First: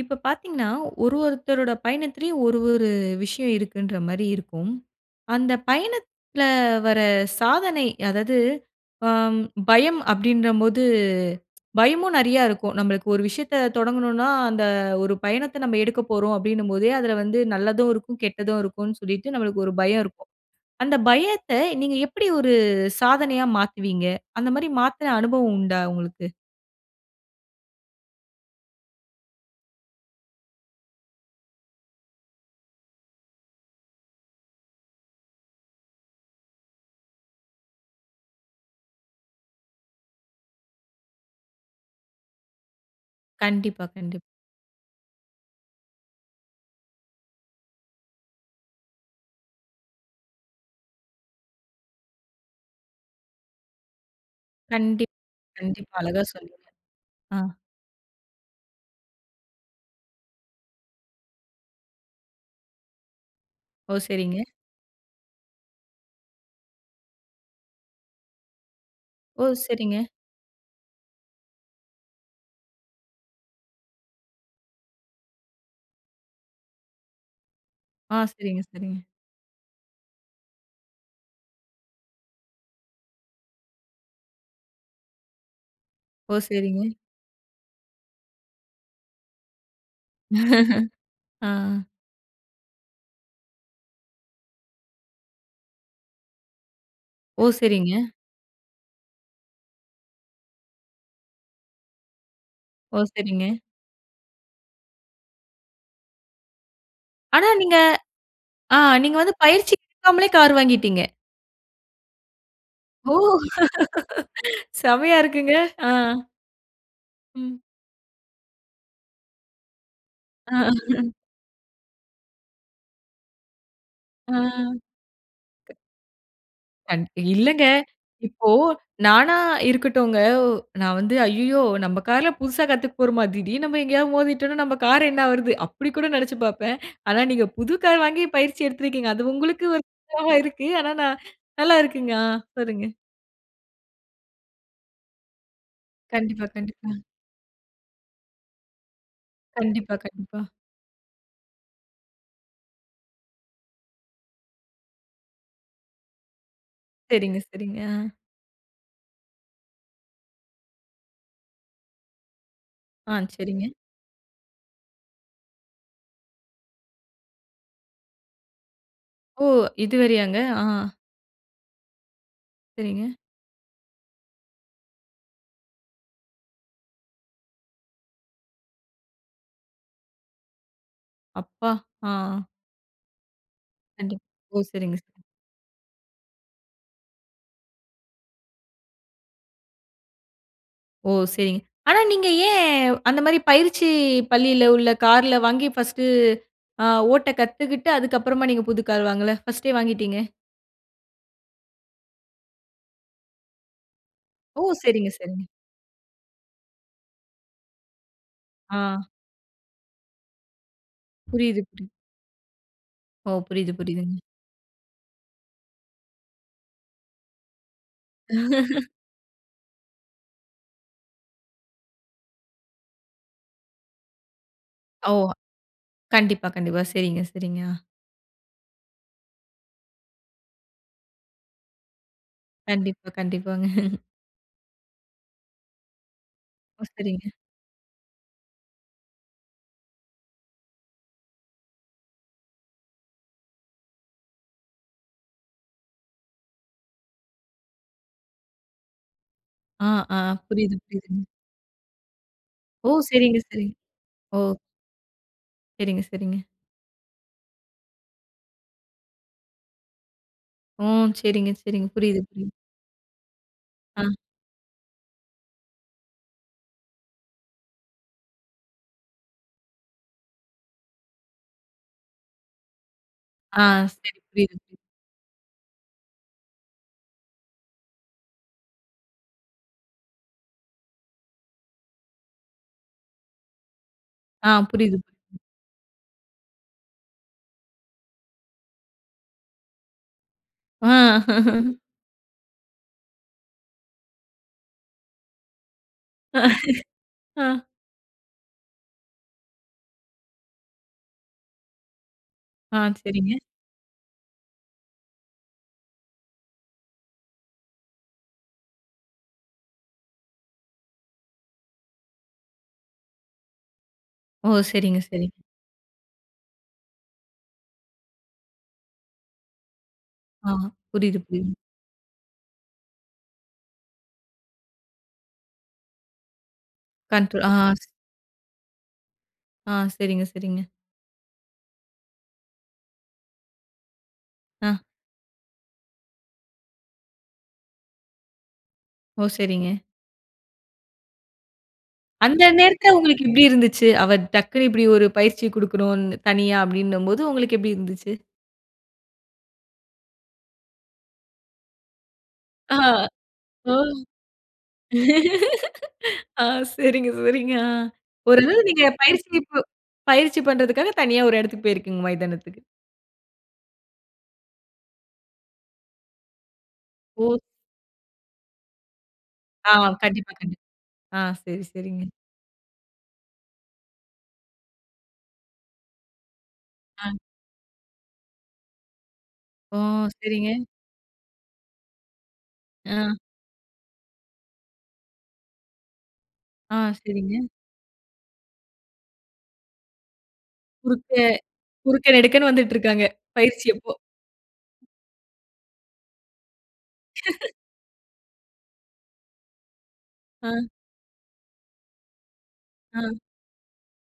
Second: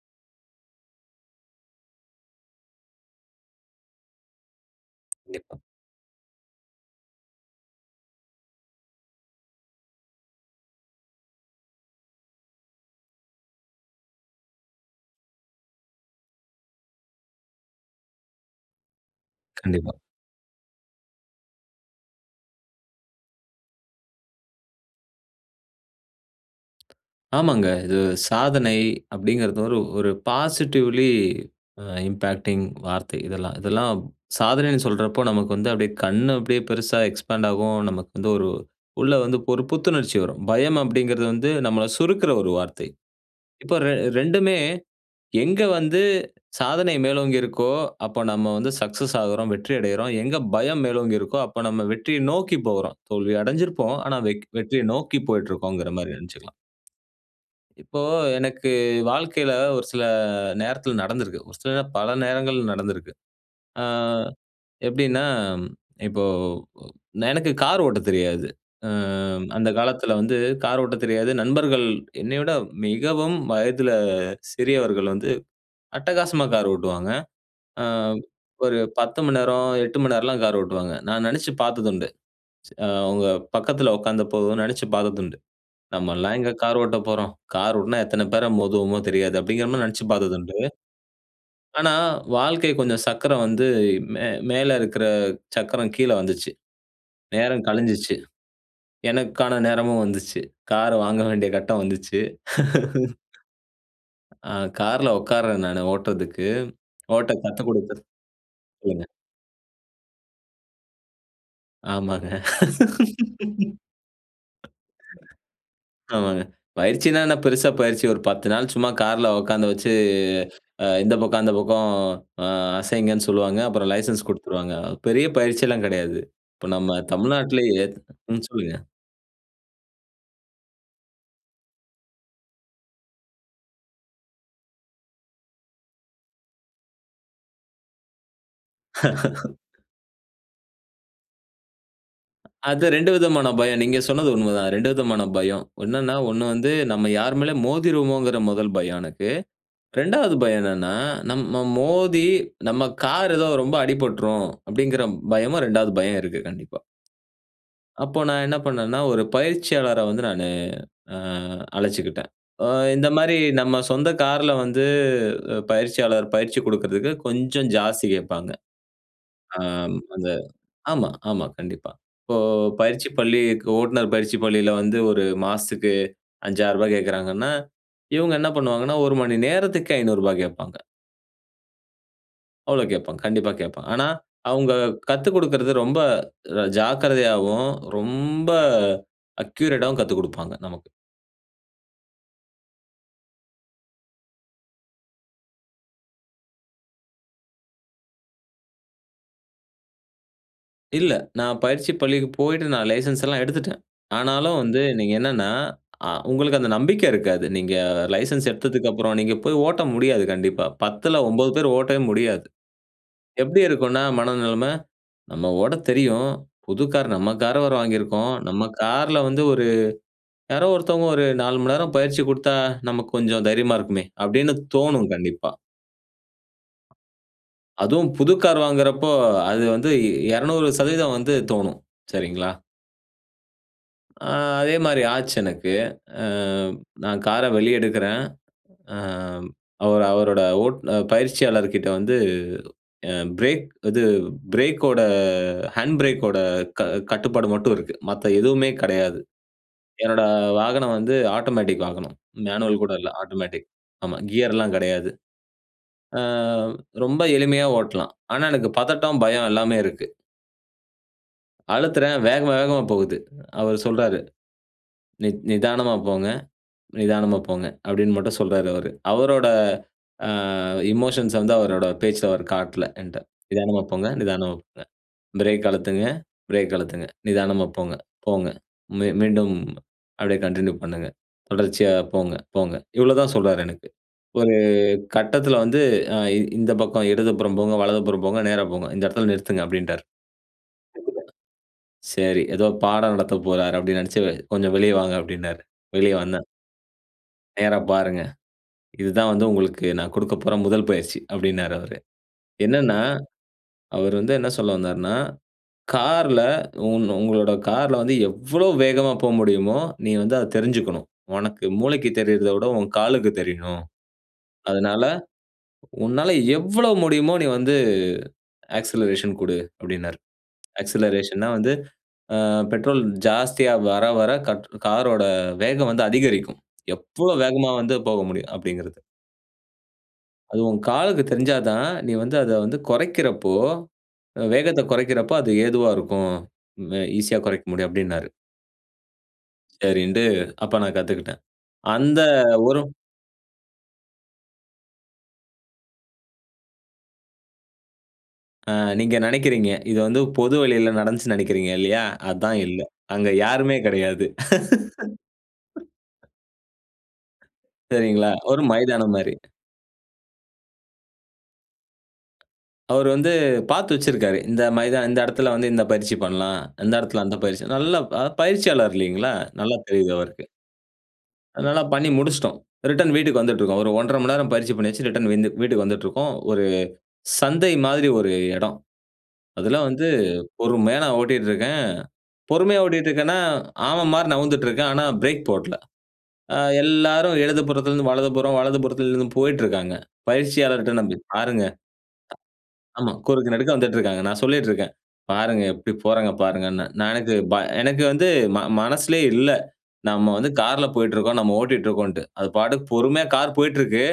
இப்ப பார்த்தீங்கன்னா, ஒரு ஒருத்தரோட பயணத்திலேயும் ஒரு ஒரு விஷயம் இருக்குன்ற மாரி இருக்கும். அந்த கண்டிப்பா. பயணத்துல வர சாதனை அதாது ஆ பயம் அப்படின்ற போது பயமும் நெறைய இருக்கும். நம்மளுக்கு ஒரு விஷயத்த தொடங்கணும்னா அந்த ஒரு பயணத்த நம்ம எடுக்கப் போறோம் அப்டின்னும்போதே அதுல வந்து நல்லதும் இருக்கும். கெட்டதும் இருக்குன்னு சொல்லிட்டு நம்மளுக்கு ஒரு கண்டிப்பா. பயம் இருக்கும். அந்த பயத்த நீங்க எப்படி ஒரு சாதனையா மாத்துவீங்க அந்த மாரி மாத்துன அனுபவம் உண்டா உங்களுக்கு? ஆமாங்க. இது சாதனை அப்டிங்கிறது ஒரு ஒரு பாசிட்டிவ்லி அ இம்பாக்டிங் வார்த்தை இதெல்லாம் இதெல்லாம் சாதனைன்னு சொல்றப்போ நமக்கு. வந்து அப்டியே கண்ணு அப்டியே பெருசா எக்ஸ்பாண்ட்டாகும் நமக்கு வந்து ஒரு உள்ள வந்து ஒரு புத்துணர்ச்சி வரும். பயம் அப்டிங்கிறது வந்து நம்மள சுருக்குற ஒரு வார்த்தை. இப்ப கண்டிப்பா, ரெ கண்டிப் 2டுமே எங்க வந்து சாதனை மேலோங்கி இருக்கோ, அப்ப நம்ம வந்து சக்சஸ் ஆகுறோம், வெற்றி அடையிறோம், எங்க பயம் மேலோங்கி இருக்கோ அப்ப நம்ம வெற்றிய நோக்கி போறோம். தோல்வி அடைஞ்சிருப்போம். ஆனா வெக் வெற்றியை கண்டிப் நோக்கி போயிட்டுருக்கோம்ங்குற கண்டிப்பா. மாரி அழகா நெனைச்சுக்கலாம். சொன்னீங்க. அ. இப்போ எனக்கு வாழ்க்கையில ஒரு சில நேரத்தில நடந்திருக்கு ஒரு சில பல நேரங்கள் நடந்துருக்கு. ஆ ஓ! சரிங்க. எப்படின்னா இப்போ எனக்கு கார் ஓட்டத் தெரியாது. ஆ ஓ! அந்த சரிங்க. காலத்தில வந்து கார் ஓட்டத் தெரியாது நண்பர்கள் என்னை விட மிகவும் வயதில சிறியவர்கள் வந்து அட்டகாசமா கார் ஓட்டுவாங்க. அ ஆ. சரிங்க, ஒரு சரிங்க. 10 மணி நேரம் 8 மணி நேரம்லாம் கார் ஓட்டுவாங்க. நான் நெனைச்சு பார்த்ததுண்டு ச ஆவங்க பக்கத்துல உட்கார்ந்த போதும் நெனைச்சு பார்த்ததுண்டு. ஓ! நம்மல்லாம் எங்க கார் சரிங்க. ஓட்ட போறோம். கார் ஓட்டுனா எத்தன பேர மோதுவோமோ தெரியாது. அப்படிங்கிற மாரி நெனைச்சுப் பார்த்ததுண்டு. ஆ. ஆனா வாழ்க்கை கொஞ்சம் சக்கரம் வந்து மே மேல இருக்கற சக்கரம் கீழ வந்துச்சு. ஓ! நேரம் சரிங்க. கழிஞ்சுச்சு எனக்கான நேரமும் வந்துச்சு கார் வாங்க வேண்டிய கட்டம் வந்துச்சு. ஓ! சரிங்க. ஆ காருல உட்காருறேன் நானு ஓட்டுறதுக்கு ஓட்ட ஆனா, கத்து நீங்க குடுக்க அ சொல்லுங்க. நீங்க வந்து பயிற்சி எடுக்காமலே கார் வாங்கிட்டீங்க. ஆமாங்க. ஓ! செம்மையா இருக்குங்க ஆ. ஆமாங்க. பயிற்சினா என்ன ம். பெருசா பயிற்சி, ஒரு 10 நாள் சும்மா கார்ல உட்காந்து வச்சு, ஆ ஆஹா. இந்த பக்கம் அந்த பக்கம் ஆ அசைங்கன்னு சொல்லுவாங்க. அப்புறம் லைசென்ஸ் அ. குடுத்துருவாங்க. பெரிய க பயிற்சில்லாம் கெடையாது. இப்ப நம்ம கண் இல்லங்க. தமிழ்நாட்டிலேயே ம், இப்போ சொல்லுங்க. நானா இருக்கட்டுங்க. நா வந்து ஐய்யயோ! நம்ப கார்ல புதுசா கத்துக்க போறமா? திடீர்னு நம்ம எங்கேயாவது மோதிட்டோம்னா நம்ப கார் என்ன ஆவறது? அப்படி கூட நெனச்சு பாப்பேன். ஆனா நீங்க புது கார் வாங்கி பயிற்சி எடுத்திருக்கிறீங்க. அது உங்களுக்கு ஒரு இதா இருக்கு. ஆனா ந நல்லா இருக்குங்க. ஆ சொல்லுங்க. அதுதான் 2 விதமான பயம். நீங்க சொன்னது உண்மைதா 2 விதமான பயம். என்னன்னா 1 கண்டிப்பா, வந்து கண்டிப்பா. நம்ம யார் மேலயும் மோதிருவோமோங்கிற 1 பயம் எனக்கு. கண்டிப்பா, 2வது கண்டிப்பா. பயம் என்னன்னா நம்ம மோதி, நம்ம கார் எதோ ரொம்ப அடிபட்டுரும், அப்படிங்கிற பயமும், 2வது பயம் இருக்கு. கண்டிப்பா. சரிங்க, சரிங்க. ஆ. அப்போ, நான் என்ன பண்ணேன்னா, ஒரு பயிற்சியாளர வந்து, நானு ஆ அழைச்சுக்கிட்டேன். ஆ இந்த ஆ, மாரி, சரிங்க. நம்ம சொந்த கார்ல வந்து பயிற்சியாளர் பயிற்சி குடுக்குறதற்கு கொஞ்சம் ஜாஸ்தி கேப்பாங்க. ஓ! ஆ இது அந்த வேறையாங்க. ஆ. ஆமா, ஆமா கண்டிப்பா. இப்போ பயிற்சி சரிங்க. பள்ளிக் ஓட்டுனர் பயிற்சி பள்ளியில வந்து 1 மாசத்துக்கு ரூ 5,000 ரூபாய் கேக்கறாங்கனா, இவங்க என்ன பண்ணுவாங்கனா, 1 மணி நேரத்திக்கு ரூ 500 ரூபாய் கேப்பாங்க. அப்பா! அ. அவ்ளோ கேட்பாங்க. கண்டிப்பா கேட்பாங்க. ஆனா, கண்டிப் ஓ! அவங்க சரிங்க, சரிங் கத்துக் குடுக்கிறது ரொம்ப ர ஜாக்கிரதையாவும் ரொம்ப அக்யூரேட்டாவும் கத்துக் குடுப்பாங்க நமக்கு! ஓ! சரிங். ஆனா நீங்க ஏன், அந்த மாரி பயிற்சி பள்ளில உள்ள கார்ல வாங்கி 1டு அ ஓட்ட கத்துக்குட்டு அதுக்கு அப்புறமா நீங்க புது கார் வாங்கல? 1டே வாங்கிட்டீங்க? இல்ல. நான் பயிற்சி பள்ளிக்கு போயிட்டு நான் லைசென்ஸ்ல்லாம் எடுத்துட்டேன். ஆனாலும், ஓ! வந்து சரிங்க, நீங்க சரிங்க. என்னன்னா அ உங்களுக்கு அந்த நம்பிக்கை இருக்காது. நீங்க லைசென்ஸ் எடுத்ததுக்கு அ. அப்புறம், நீங்க போய் ஓட்ட முடியாது கண்டிப்பா. 10ல 9 புரியிது. பேர் ஓட்டவே முடியாது. ஓ! எப்படி புரியிது, இருக்குன்னா புரியிதுங்க. மனநெலம. நம்ம ஓட்ட தெரியும், புது கார் நம்ம கார் வேற வாங்கியிருக்கோம். நம்ம கார்ல வந்து ஒரு யாரோ ஒருத்தவங்க ஒரு 4 மணிநேரம் பயிற்சி குடுத்தா நமக்கு கொஞ்சம் தைரியமா இருக்குமே! அப்படின்னு தோணும் அ ஓ! கண்டிப்பா. கண்டிப்பா, கண்டிப்பா. சரிங்க, சரிங்க. அ. அதுவும் புது கார் வாங்குறப்போ அது வந்து இ 200% வந்து தோணும், சரிங்களா. கண்டிப்பா, கண்டிப்பாங்க. அ. அதே மாரி ஆச்சு எனக்கு. அ ஓ! நான் சரிங்க. கார வெளிய எடுக்குறேன். அ அவர் அவரோட ஓட் பயிற்சியாளர்கிட்ட வந்து அ பிரேக், இது பிரேக்கோட ஹேண்ட் பிரேக்கோட க கட்டுப்பாடு மட்டும் இருக்கு. மத்த எதுவுமே கடையாது. அ, அ. என்னோட புரியிது, வாகனம் வந்து புரியிதுங்க. ஆட்டோமேட்டிக் வாகனம் மேனுவல் ஓ! கூட இல்ல சரிங்க, ஆட்டோமேட்டிக். சரிங்க. ஆமா ஒ. கியர்லாம் கடையாது. சரிங்க, அ சரிங்க. ரொம்ப எளிமையா ஓட்லாம். ஆனா எனக்கு பதட்டம், பயம் எல்லாமே இருக்கு. ஓ! சரிங்க, சரிங்க. அழுத்துறேன், புரியுது, வேக புரியுது. வேகமா போகுது. அவரு அ. சொல்றாரு. "நி நிதானமா போங்க, நிதானமா போங்க," அப்படின்னு மட்டும் சொல்றாரு அவரு. அவரோட அ எமோஷன்ஸ் வந்து அவரோட பேச்சில அவர் காட்டல என்ட்ட. அ. "நிதானமா போங்க. சரி, நிதானமா புரியுது, புரியுது. போங்க. பிரேக் அழுத்துங்க. பிரேக் அழுத்துங்க. நிதானமா போங்க, போங்க. மீ மீண்டும் அப்படியே கன்டின்யூ பண்ணுங்க. தொடர்ச்சியா போங்க, போங்க." இவ்ளோ தா சொல்றாரு எனக்கு. அ. ஒரு புரியுது, புரி கட்டத்தில வந்து "அ இந்த பக்கம் இடதுபுறம் போங்க, வலதுபுறம் போங்க, நேரா போங்க. இந்த இடத்தில நிறுத்துங்க" அப்படின்ட்டார். அ. சரி எதோ பாடம் நடத்த போறார், அப்படினு நெனச்சு கொஞ்சம் வெளிய வாங்க அப்படினாரு. வெளிய வந்தேன். அ. "நேரா பாருங்க. இதுதான் வந்து உங்களுக்கு நான் குடுக்க போற 1 பயிற்சி!" அப்படின்னாரு அவரு. அ, என்னன்னா, சரிங்க. அவர் வந்து என்ன சொல்ல வந்தார்னா, "கார்ல உன் உங்களோட கார்ல வந்து எவ்வளோ வேகமா போ முடியுமோ, நீ வந்து அத தெரிஞ்சுக்கணும். உனக்கு மூளைக்கு தெரியரத விட உன் காலுக்கு தெரியணும். ஓ! சரிங்க, அதனால, சரிங்க. உன்னால எவ்வளோ முடியுமோ நீ வந்து ஆக்சிலரேஷன் குடு" அப்டின்னார். அ. புரியுது, ஆக்சிலரேஷன் னா புரியுது. வந்து அ பெட்ரோல் ஜாஸ்தியா வர, வர கட் கார் ஓட வேகம் வந்து அதிகரிக்கும். எவ்வளோ கண்ட்ரோல். வேகமா அ வந்து போக முடியும் அப்படிங்கிறது. ஆ சரிங்க, "அது சரிங்க. உன் காலுக்கு தெரிஞ்சாதான் தான், நீ வந்து அத வந்து, குறைக்கறப்போ அ வேகத்த அ. குறைக்கறப்போ அது ஏதுவா இருக்கும். ம ஈசியா குறைக்க முடியும்," அப்டின்னாரு. ஓ! சரிங்க. சரின்ட்டு, அப்ப நான் கத்துக்கிட்டேன். அந்த அந்த ஒரு நேரத்துல, உங்களுக்கு எப்டி இருந்துச்சு? அவர் டக்குனு இப்டி ஒரு பயிற்சி குடுக்கணும் தனியா, அப்டின்னும் போது, உங்களுக்கு எப்டி இருந்துச்சு? அ நீங்க நினைக்கிறீங்க, இது வந்து பொது வழியில நடந்துச்சு நினைக்கிறீங்க இல்லையா? அதான் ஆ, இல்ல. அங்க ஒ! யாருமே கிடயாது. ஆ சரிங்க, சரிங்க. ஆ, சரிங்களா? ஓரளவு ஒரு நீங்க மைதானம் பயிற்சி, மாரி. இப் பயிற்சி பண்றதுக்காக, தனியா ஒரு இடத்துக்கு போயிருக்கீங்க மைதானத்துக்கு. அவரு வந்து, பாத்து வச்சிருக்கிறாரு. இந்த மைதா இந்த இடத்துல வந்து இந்த பயிற்சி பண்ணலாம், இந்த இடத்துல அந்த ஓ! பயிற்சி, நல்ல அ பயிற்சியாளர் இல்லிங்களா? ஆ, நல்லா தெரியுது கண்டிப்பா, அவருக்கு. கண்டிப்பா. ஆ, சரி, அதனால சரிங்க. பண்ணி முடிச்சுட்டோம். ரிட்டர்ன் வீட்டுக்கு வந்துட்டிருக்கோம். ஒரு 1:30 மணி நேரம் பயிற்ச்சி பண்ணியாச்சு, ரிட்டர்ன் விந்து வீட்டுக்கு வந்துட்டுருக்கோம். ஒரு அ. சந்தை மாரி, ஒரு இடம். ஓ! அதெல்லாம் வந்து, சரிங்க. பொறுமையா ஓட்டிட்டு இருக்கேன். பொறுமையா ஓட்டிட்டு அ. இருக்கேனா, ஆமை மாரி, நகர்ந்துட்டு இருக்கேன். ஆனா, பிரேக் போட்ல. அ ஆ, எல்லாரும் சரிங்க. எழுது புறத்திலிருந்து வலதுபுறம், வலது புறத்திலிருந்து போயிட்டு இருக்காங்க. பயிற்சியாளர்ட குறுக்க நம்பி பாருங்க. குறுக்க நெடுக்கன்னு வந்துட்டு த இருக்காங்க. ஆமா குறுக்க பயிற்சி நடுக்க அப்போ. வந்துட்டு இருக்காங்க. நான் சொல்லிட்டு இருக்கேன், பாருங்க எப்டி போறாங்க பாருங்கனே. நான் எனக்கு, ப எனக்கு வந்து, ம மனசுலே இல்ல. நாம வந்து அ. கார்ல போயிட்டு இருக்கிறோம். நம்ம ஓட்டிகிட்டு இருக்கோம்ட்டு. அது பாட்டுக்கு அ. பொறுமையா கார் போயிட்டு இருக்கு.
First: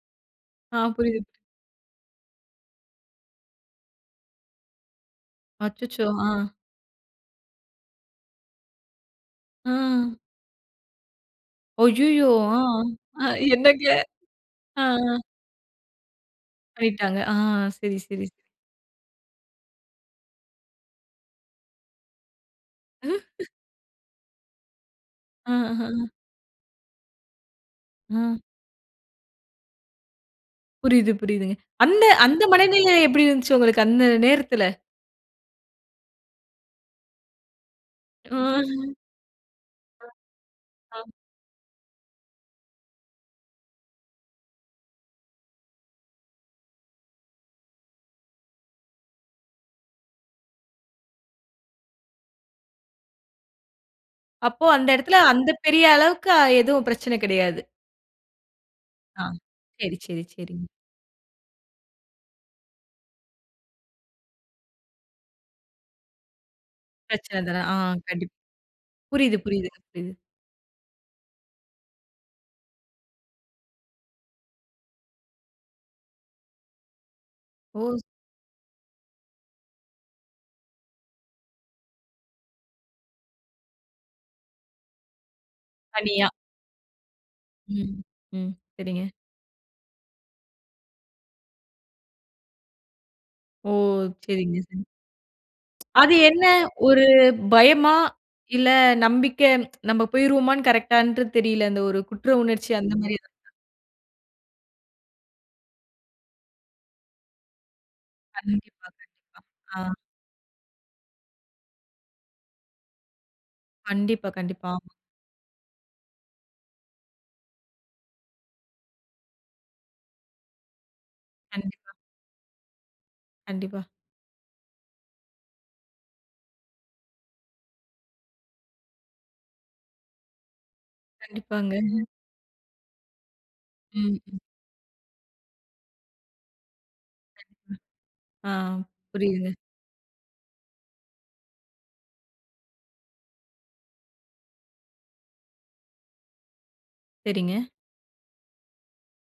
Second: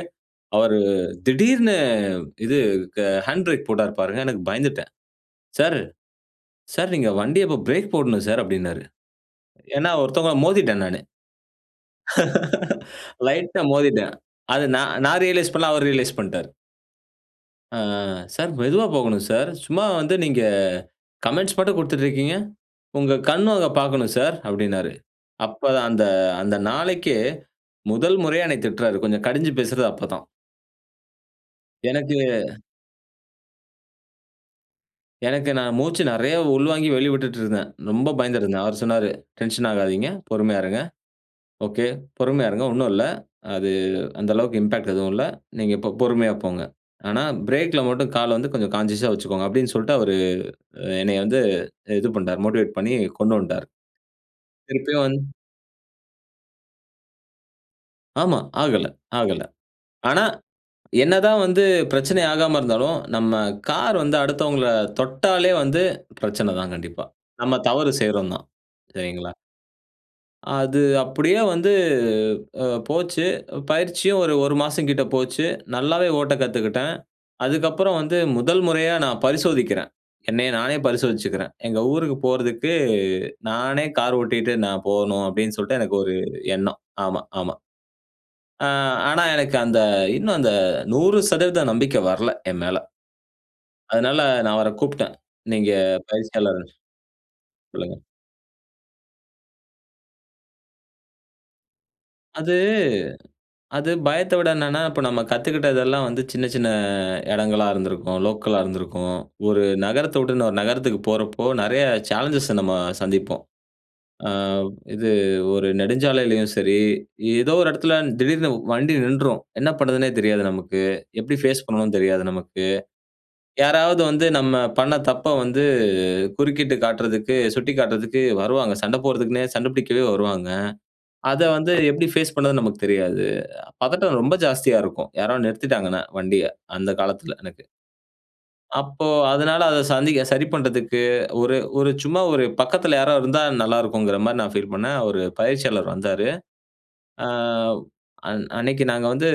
அவரு ஆ, புரியுது திடீர்னு, இது க ஹேண்ட் பிரேக் போட்டாரு பாருங்க, எனக்கு பயந்துட்டேன். "சார், அச்சச்சோ! ஆ. சார் நீங்க வண்டிய இப்போ பிரேக் போடணும் சார்," அப்டின்னாரு. ஏனா, ஆ! ஒருத்தவங்கள மோதிட்டேன் நானு. அய்யயோ! ஆ! அ லைட்டா என்னங்க. மோதிட்டேன். அது அ, ஆ. நான்-நான் ரியலைஸ் பண்ணல, அவரு ரியலைஸ் பண்ணிட்டாரு. பண்ணிட்டாங்க. ஆ. அ சரி, சரி, சரி. "சார் மெதுவா போகணும் சார். சும்மா வந்து நீங்க கமெண்ட்ஸ் மட்டும் குடுத்துட்டு இருக்கீங்க? உங்க கண்ணு அத பாக்கணும் சார்." அப்டின்னாரு. ஆஹ, அப்பதான் அ. அந்த-அந்த நாளைக்கே முதல் ஆ. முறையா என்னய திட்றாரு, கொஞ்சம் கடிஞ்சு பேசுறது அப்ப தான். புரியுது, புரியுதுங்க. அந்த எனக்கு அந்த மனநிலை எப்படி இருந்துச்சு உங்களுக்கு அந்த நேரத்துல? எனக்கு நான் மூச்சு நிறைய உள்வாங்கி வெளிவிட்டுட்டு இருந்தேன். ரொம்ப ஓ! பயந்திட்டுருந்தேன். அவர் ம். சொன்னாரு, டென்ஷன் அ, ஆகாதீங்க, பொறுமையா இருங்க. ஆ. ஒகே பொறுமையா இருங்க, ஒண்ணும் இல்லை. அது அந்த அளவுக்கு இம்பாக்ட் எதுவும் இல்லை. நீங்க இப்போ பொறுமையா போங்க. ஆனா, பிரேக்ல மட்டும் காலை வந்து கொஞ்சம் கான்ஷியஸா வைச்சுக்கோங்க அப்படினு சொல்லிட்டு அவரு, அ என்னைய வந்து இது பண்ணிட்டார், மோட்டிவேட் பண்ணி கொண்டு வன்ட்டார். அப்போ அந்த திருப்பியும் இடத்தில வந் அந்த பெரிய அளவுக்கு, அ எதுவும் பிரச்சனை கிடையாது. ஆமா. ஆகல ஆ. ஆகல. சரி, சரி, ஆனா சரி. என்னதான் வந்து பிரச்சனை ஆகாம இருந்தாலும், நம்ம கார் வந்து அடுத்தவங்கள தொட்டாலே வந்து, பிரச்சனை தான் கண்டிப்பா, பிரச்சனை நம்ம தான். ஆ தவறு செய்றோம் கண்டிப்பா. தான், சரிங்களா. புரியுது, புரியுதுங்க புரியுதுங்க. அது அப்படியே வந்து அ போச்சு, பயிற்சியும் ஒரு 1 மாசம் கிட்டே போச்சு, நல்லாவே ஓட்ட கத்துக்கிட்டேன், அதுக்கப்புறம் ஓ! வந்து முதல் முறையா நான் பரிசோதிக்கிறேன், என்னைய நானே பரிசோதிச்சுக்கிறேன். எங்க ஊருக்கு போறதுக்கு, நானே கார் ஓட்டிட்டு நான் போணும் அப்படின்னு சொல்லிட்டு, எனக்கு ஒரு தனியா. எண்ணம். ஆமா, ஆமா. ம், ம். ஆ சரிங்க. ஆனா எனக்கு அந்த, இன்னும் அந்த 100% நம்பிக்கை வரல என் மேல. ஓ! அதனால நான் சரிங்க, சரி. அவரைக் கூப்பிட்டேன், நீங்க அது என்ன, பயிற்சியாளர் ஒரு பயமா, சொல்லுங்க. இல்ல நம்பிக்க நம்ம போயிருவோமான்னு கரெக்ட்டா தெரியல, அந்த ஒரு குற்ற அது உணர்ச்சி அந்த மாதிரி ஏதாவது? அது பயத்தை விட என்னன்னா, இப்ப நம்ம கத்துக்கிட்டதெல்லாம் வந்து, சின்ன சின்ன இடங்களா இருந்திருக்கும், லோக்கலா கண்டிப்பா, இருந்திருக்கும், கண்டிப்பா. ஒரு ஆ நகரத்த விட்டுன்னு ஒரு நகரத்துக்கு போறப்போ, நிறைய சேலஞ்சஸை நம்ம சந்திப்போம், கண்டிப்பா, ஆ கண்டிப்பா. இது ஒரு நெடுஞ்சாலையிலேயும் சரி, ஏதோ ஒரு இடத்துல திடீர்னு வண்டி நின்றும், என்ன பண்ணுறதுன்னே தெரியாது நமக்கு. எப்படி ஃபேஸ் கண்டிப்பா. பண்ணணு தெரியாது நமக்கு. கண்டிப்பா. யாராவது வந்து நம்ம பண்ண தப்பை வந்து, குறுக்கிட்டு காட்டுறதுக்கு, சுட்டிக்காட்டுறதுக்கு வருவாங்க சண்டை போடுறதுக்குன்னே சண்டை பிடிக்கவே வருவாங்க. அதை கண்டிப்பாங்க. வந்து எப்படி ஃபேஸ் பண்ணுறதுனு நமக்கு தெரியாது, பதட்டம் ரொம்ப ம். ஜாஸ்தியா இருக்கும், யாரோ நிறுத்திட்டாங்கனா, வண்டிய, அந்த காலத்தில எனக்கு. கண்டிப்பா. ஆ அப்போ புரியுதுங்க. அதனால அதை சந்திக்க சரி பண்றதுக்கு, ஒரு ஒரு சும்மா ஒரு பக்கத்துல யாராவது இருந்தால் நல்லா இருக்கும்ங்கிற மாதிரி நான் பீல் பண்ணேன். அவரு பயிற்சியாளர் வந்தாரு. ஆ சரிங்க. அன் அன்னைக்கு நாங்க வந்து,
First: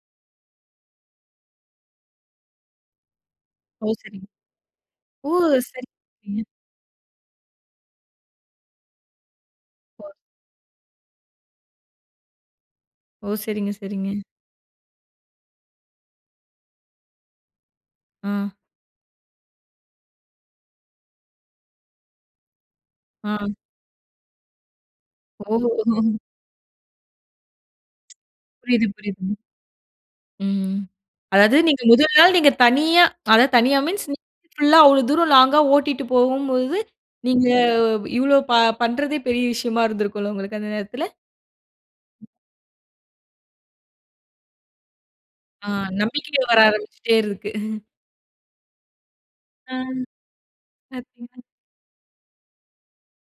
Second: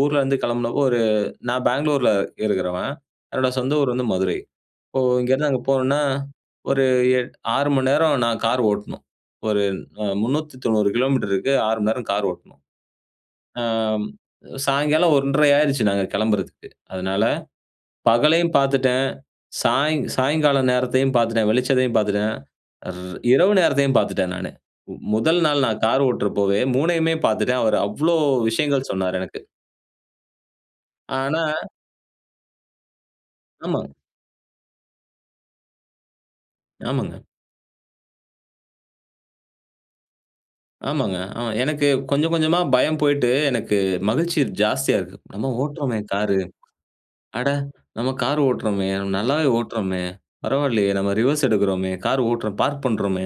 ஊர்ல இருந்து கிளம்புனப்போ, ஒரு நான் பெங்களூர்ல இருக்கிறவன், என்னோட சொந்த ஓ! ஊர் வந்து சரிங்க. மதுரை, இப்போ ஓ! இங்கேருந்து அங்கே சரி போனுனா சரிங்க. ஒரு எட் 6 மணி நேரம் நான் கார் ஓட்டணும், ஒரு அ [unintelligible] 390 கிலோமீட்டருக்கு 6 மணி நேரம் கார் ஓட்டணும். ஓ! ஆ சரிங்க, சரிங்க. சாயங்காலம் 1-1/2 ஆயிடுச்சு நாங்க கிளம்புறதற்கு, அதனால ஆ. பகலையும் பார்த்துட்டேன், சாய்ங் சாயங்காலம் நேரத்தையும் பார்த்துட்டேன், வெளிச்சதையும் பார்த்துட்டேன், அர் ஆ. இரவு நேரத்தையும் பார்த்துட்டேன் நானு, முதல் நாள் நான் கார் ஓ! ஓட்டுறப்போவே மூணையுமே பார்த்துட்டேன், அவர் அவ்வளோ புரியுது விஷயங்கள் சொன்னாரு புரியுதுங்க. எனக்கு. ம். ஆனா அதாவது, நீங்க முதல் நாள் நீங்க தனியா, அதாவது தனியா ஆமா. மீன்ஸ் [unintelligible] ஃபுல்லா அவ்வளவு தூரம் லாங்கா ஓட்டிட்டு போகும்போது, ஆமாங்க. நீங்க இவ்வளோ ப பண்றதே பெரிய விஷயமா இருந்திருக்குல, உங்களுக்கு அந்த நேரத்தில. ஆமாங்க. ஆமா எனக்கு ம். கொஞ்சம் கொஞ்சமா பயம் போயிட்டு, எனக்கு மகிழ்ச்சி ஜாஸ்தியா இருக்கு. "நம்ம ஆ, ஓட்டுறோமே காரு, நம்பிக்கை வர ஆரம்பிச்சிட்டே அட! இருக்கு. நம்ம கார் ஓட்டுறோமே, நம்ம நல்லாவே அம். ஓட்டுறோமே பரவாயில்லையே, நம்ம [unintelligible] ரிவர்ஸ் எடுக்கிறோமே, கார் ஓட்டுறோம் பார்க் பண்ணுறோமே,"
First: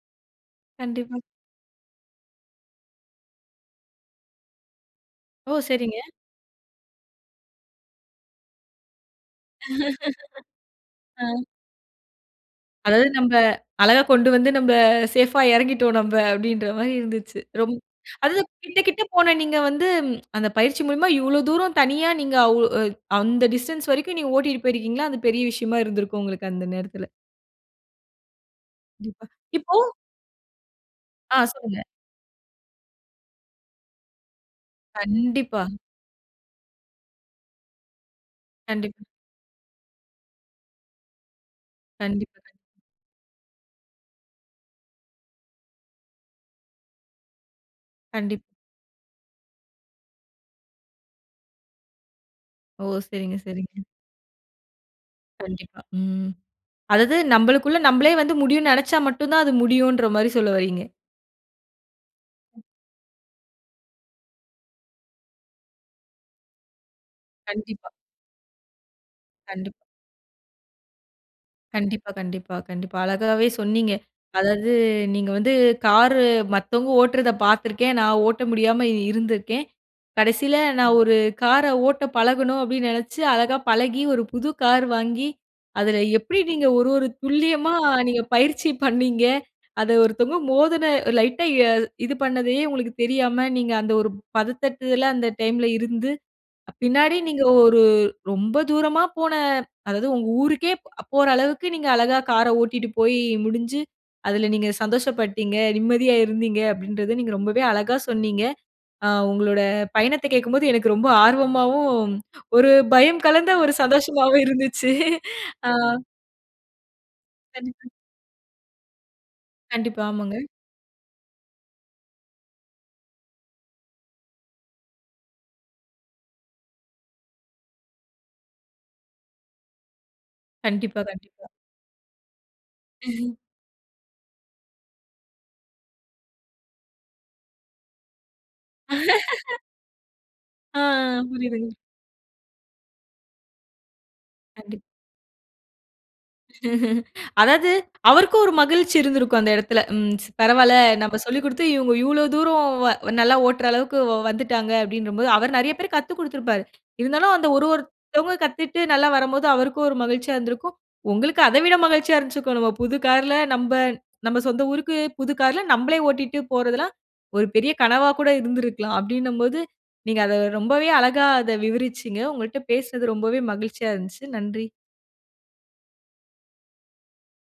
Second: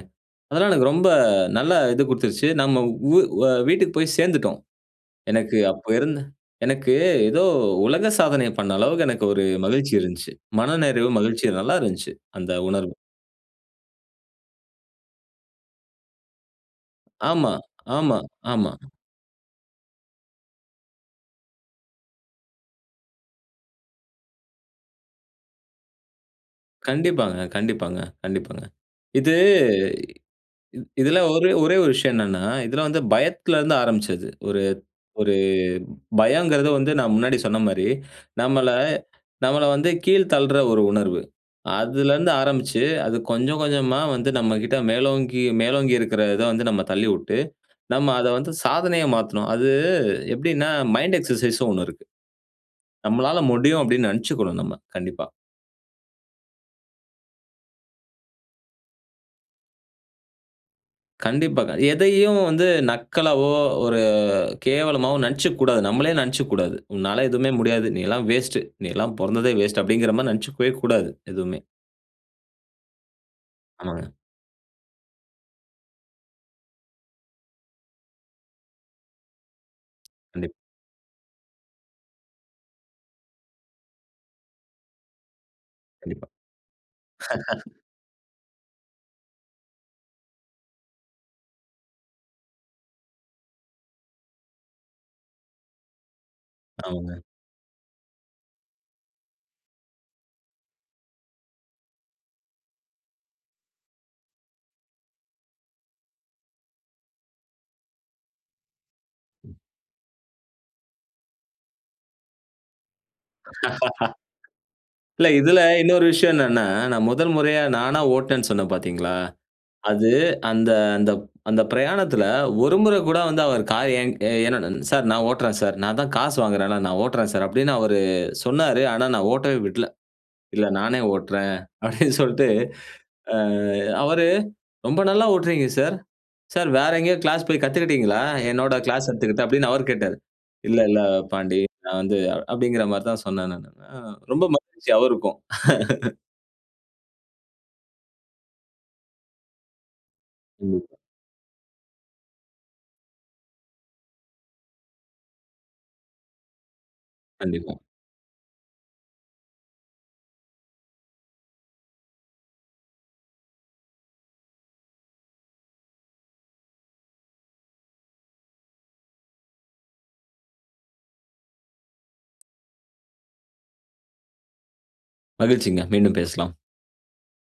அதெல்லாம் எனக்கு ரொம்ப கண்டிப்பா. நல்லா இது கொடுத்துச்சு. நம்ம வு வீட்டுக்கு போய் சேர்ந்துட்டோம், ஓ! எனக்கு அப்போ சரிங்க. இருந்த எனக்கு ஏதோ உலக சாதனை பண்ண அளவுக்கு எனக்கு ஒரு மகிழ்ச்சி இருந்துச்சு. மனநிறைவு, அ. மகிழ்ச்சி நல்லா இருந்துச்சு, அந்த உணர்வு. அதாவது நம்ப அழகா கொண்டு வந்து நம்ப சேஃப்பா இறங்கிட்டோம் நம்ப அப்படின்ற மாரி இருந்துச்சு. ஆமா, ரொம் ஆமா, அதாவது ஆமா. கிட்ட, கிட்ட போன நீங்க வந்து, அந்த பயிற்சி மூலியமா இவ்வளோ தூரம் தனியா நீங்க அவு அ அந்த டிஸ்டன்ஸ் வரைக்கும் நீங்க ஓட்டிட்டு போயிருக்கிறீங்களா, அது பெரிய விஷயமா இருந்திருக்கும் உங்களுக்கு அந்த நேரத்தில. கண்டிப்பாங்க, கண்டிப்பாங்க, கண்டிப்பாங்க. கண்டிப்பா. இது இப்போ இ இதில ஆ. ஒரு ஒரே சொல்லுங்க. ஒரு விஷயம் என்னென்னா, இதில வந்து பயத்துல இருந்து ஆரம்பிச்சது. ஒரு ஒரு கண்டிப்பா. பயங்கிறது வந்து நான் முன்னாடி சொன்ன மாரி, நம்மளை கண்டிப்பா. நம்மளை வந்து கீழ் தள்ளிற ஒரு உணர்வு, அதுலேருந்து கண்டிப்பா. கண்டிப்பா. ஆரம்பிச்சு அது கொஞ்சம் கொஞ்சமா வந்து, நம்மகிட்ட மேலோங்கி மேலோங்கி இருக்கிற இதை வந்து நம்ம தள்ளிவுட்டு, நம்ம அதை கண்டிப்பா. வந்து சாதனையை மாத்தணும், அது, எப்படின்னா மைண்ட் எக்சர்சைஸ் ன்னு ஒண்ணு இருக்கு. ஓ! சரிங்க, நம்மளால சரிங்க. முடியும் அப்படினு நினைசிச்சுக்கணும் நம்ம. கண்டிப்பா. கண்டிப்பா. ம். அதாவது நம்பளுக்குள்ள நம்பளே வந்து முடியுன்னு நினைச்சா மட்டும் தான், அது முடியுன்ற மாரி சொல்ல வரீங்க. கண்டிப்பாக. எதையும் வந்து நக்கலாவோ, ஒரு கேவலமாவோ நெனைச்சுக்க கூடாது. நம்மளே நெனைச்சுக்க கூடாது "உன்னால எதுவுமே முடியாது. கண்டிப்பா. நீ எல்லாம் வேஸ்ட். நீ எல்லாம் பொறந்ததே கண்டிப்பா. வேஸ்ட் அப்டிங்கிற மாரி நெனைச்சுக்கவே கூடாது" எதுவுமே. கண்டிப்பா, கண்டிப்பா, கண்டிப்பா. அழகாவே சொன்னீங்க. ஆமாங்க. அதாவது நீங்க வந்து கார்ரு மத்தவங்க ஓட்றத பார்த்துருக்கேன், நான் ஓட்ட முடியாம இருந்திருக்கேன். கண்டிப் கடைசியில, "நான் ஒரு கார ஓட்டப் பழகணும்" அப்டின்னு நெனைச்சு, அழகா பழகி, ஒரு புது கார் வாங்கி, அதில கண்டிப்பா. எப்டி நீங்க ஒரு, ஒரு துல்லியமா நீங்க பயிற்சி பண்ணீங்க, அத ஒருத்தவங்க மோதின லைட்டா எ இது பண்ணதையே உங்களுக்கு தெரியாம, நீங்க அந்த ஒரு பதட்டத்ல அந்த டைம்ல இருந்து, அ பின்னாடி ஆமாங்க. நீங்க ஒரு ரொம்ப தூரமா போன அதாவது, உங்க ஊருக்கே போற அளவுக்கு நீங்க அழகா கார ஓட்டிட்டு போய் முடுஞ்சு, அதில நீங்க சந்தோஷப்பட்டீங்க. நிம்மதியா இருந்தீங்க, அப்டின்றத நீங்க ரொம்பவே அழகா சொன்னீங்க. ஆ உங்களோட பயணத்தை கேட்கும்போது எனக்கு ரொம்ப ஆர்வமாவும், ஒரு பயம் கலந்த ஒரு சந்தோஷமாவும் இருந்துச்சு. இல்ல, இதுல ஆ. இன்னொரு விஷயம் என்னன்னா, நான் 1 முறையா கண்டிப்பா. நானா ஓட்னேன்னு சொன்னேன் பார்த்தீங்களா? கண்டிப்பா. அது ஆமாங்க. அந்த அந்த- அந்த பிரயாணத்ல ஒரு முற கூட வந்து அவர் "கார் என்- என்னோட சார் நான் ஓட்றேன் சார், நான் தான் காசு வாங்குறேன்ல, நான் ஓட்றேன் சார்" அப்டின்னு அவரு சொன்னாரு. ஆனா, நான் ஓட்டவே விட்ல. இல்ல நானே கண்டிப்பா, கண்டிப்பா. ஓட்றேன் அப்டின்னு சொல்ட்டு ஆ அவரு, ரொம்ப நல்லா ஓட்றீங்க சார், சார் வேற எங்கேயோ கிளாஸ் போய் கத்துகிட்டிங்களா? என்னோட கிளாஸ் எடுத்துக்கிட்டு அப்டின்னு அவர் கேட்டாரு. "இல்ல, அ, ஆ. இல்ல பாண்டி. புரியுதுங்க. நான் வந்து அப்டிங்கிற மாரி தான் சொன்னேன்" நானு. ஆ ரொம்ப கண்டிப் மகிழ்ச்சி! அவருக்கும். அதாவது, அவருக்கும் ஒரு மகிழ்ச்சி இருந்திருக்கும் அந்த எடத்தில. ம் பரவால்ல கண்டிப்பா. நம்ம சொல்லி குடுத்து இவங்க, இவ்ளோ தூரம் வ நல்லா ஓட்டுற அளவுக்கு வ- வந்துட்டாங்க அப்டின்றபோது, அவரு நெறைய பேர்க்கு கத்துக்கொடுத்திருப்பாரு. இருந்தாலும், அந்த ஒரு கண்டிப்பா. ஒருத்தவங்க கத்துட்டு நல்லா வரம்போது, அவருக்கும் ஒரு மகிழ்ச்சியா இருந்திருக்கும். உங்களுக்கும் அத விட மகிழ்ச்சியா இருந்திருக்கும் "நம்ம புது கார்ல நம்ப நம்ம சொந்த ஊருக்கு புது கார்ல நம்பளே ஓட்டிட்டு போறதெல்லாம்" ஒரு பெரிய கனவா கூட இருந்திருக்கலாம். அப்டின்னம்போது, நீங்க அத ரொம்பவே அழகா அத விவரிச்சீங்க. உங்கள்ட்ட பேசினது ரொம்பவே மகிழ்ச்சியா இருந்துச்சு! நன்றி. மகிழ்ச்சிங்க! மீண்டும் பேசலாம்.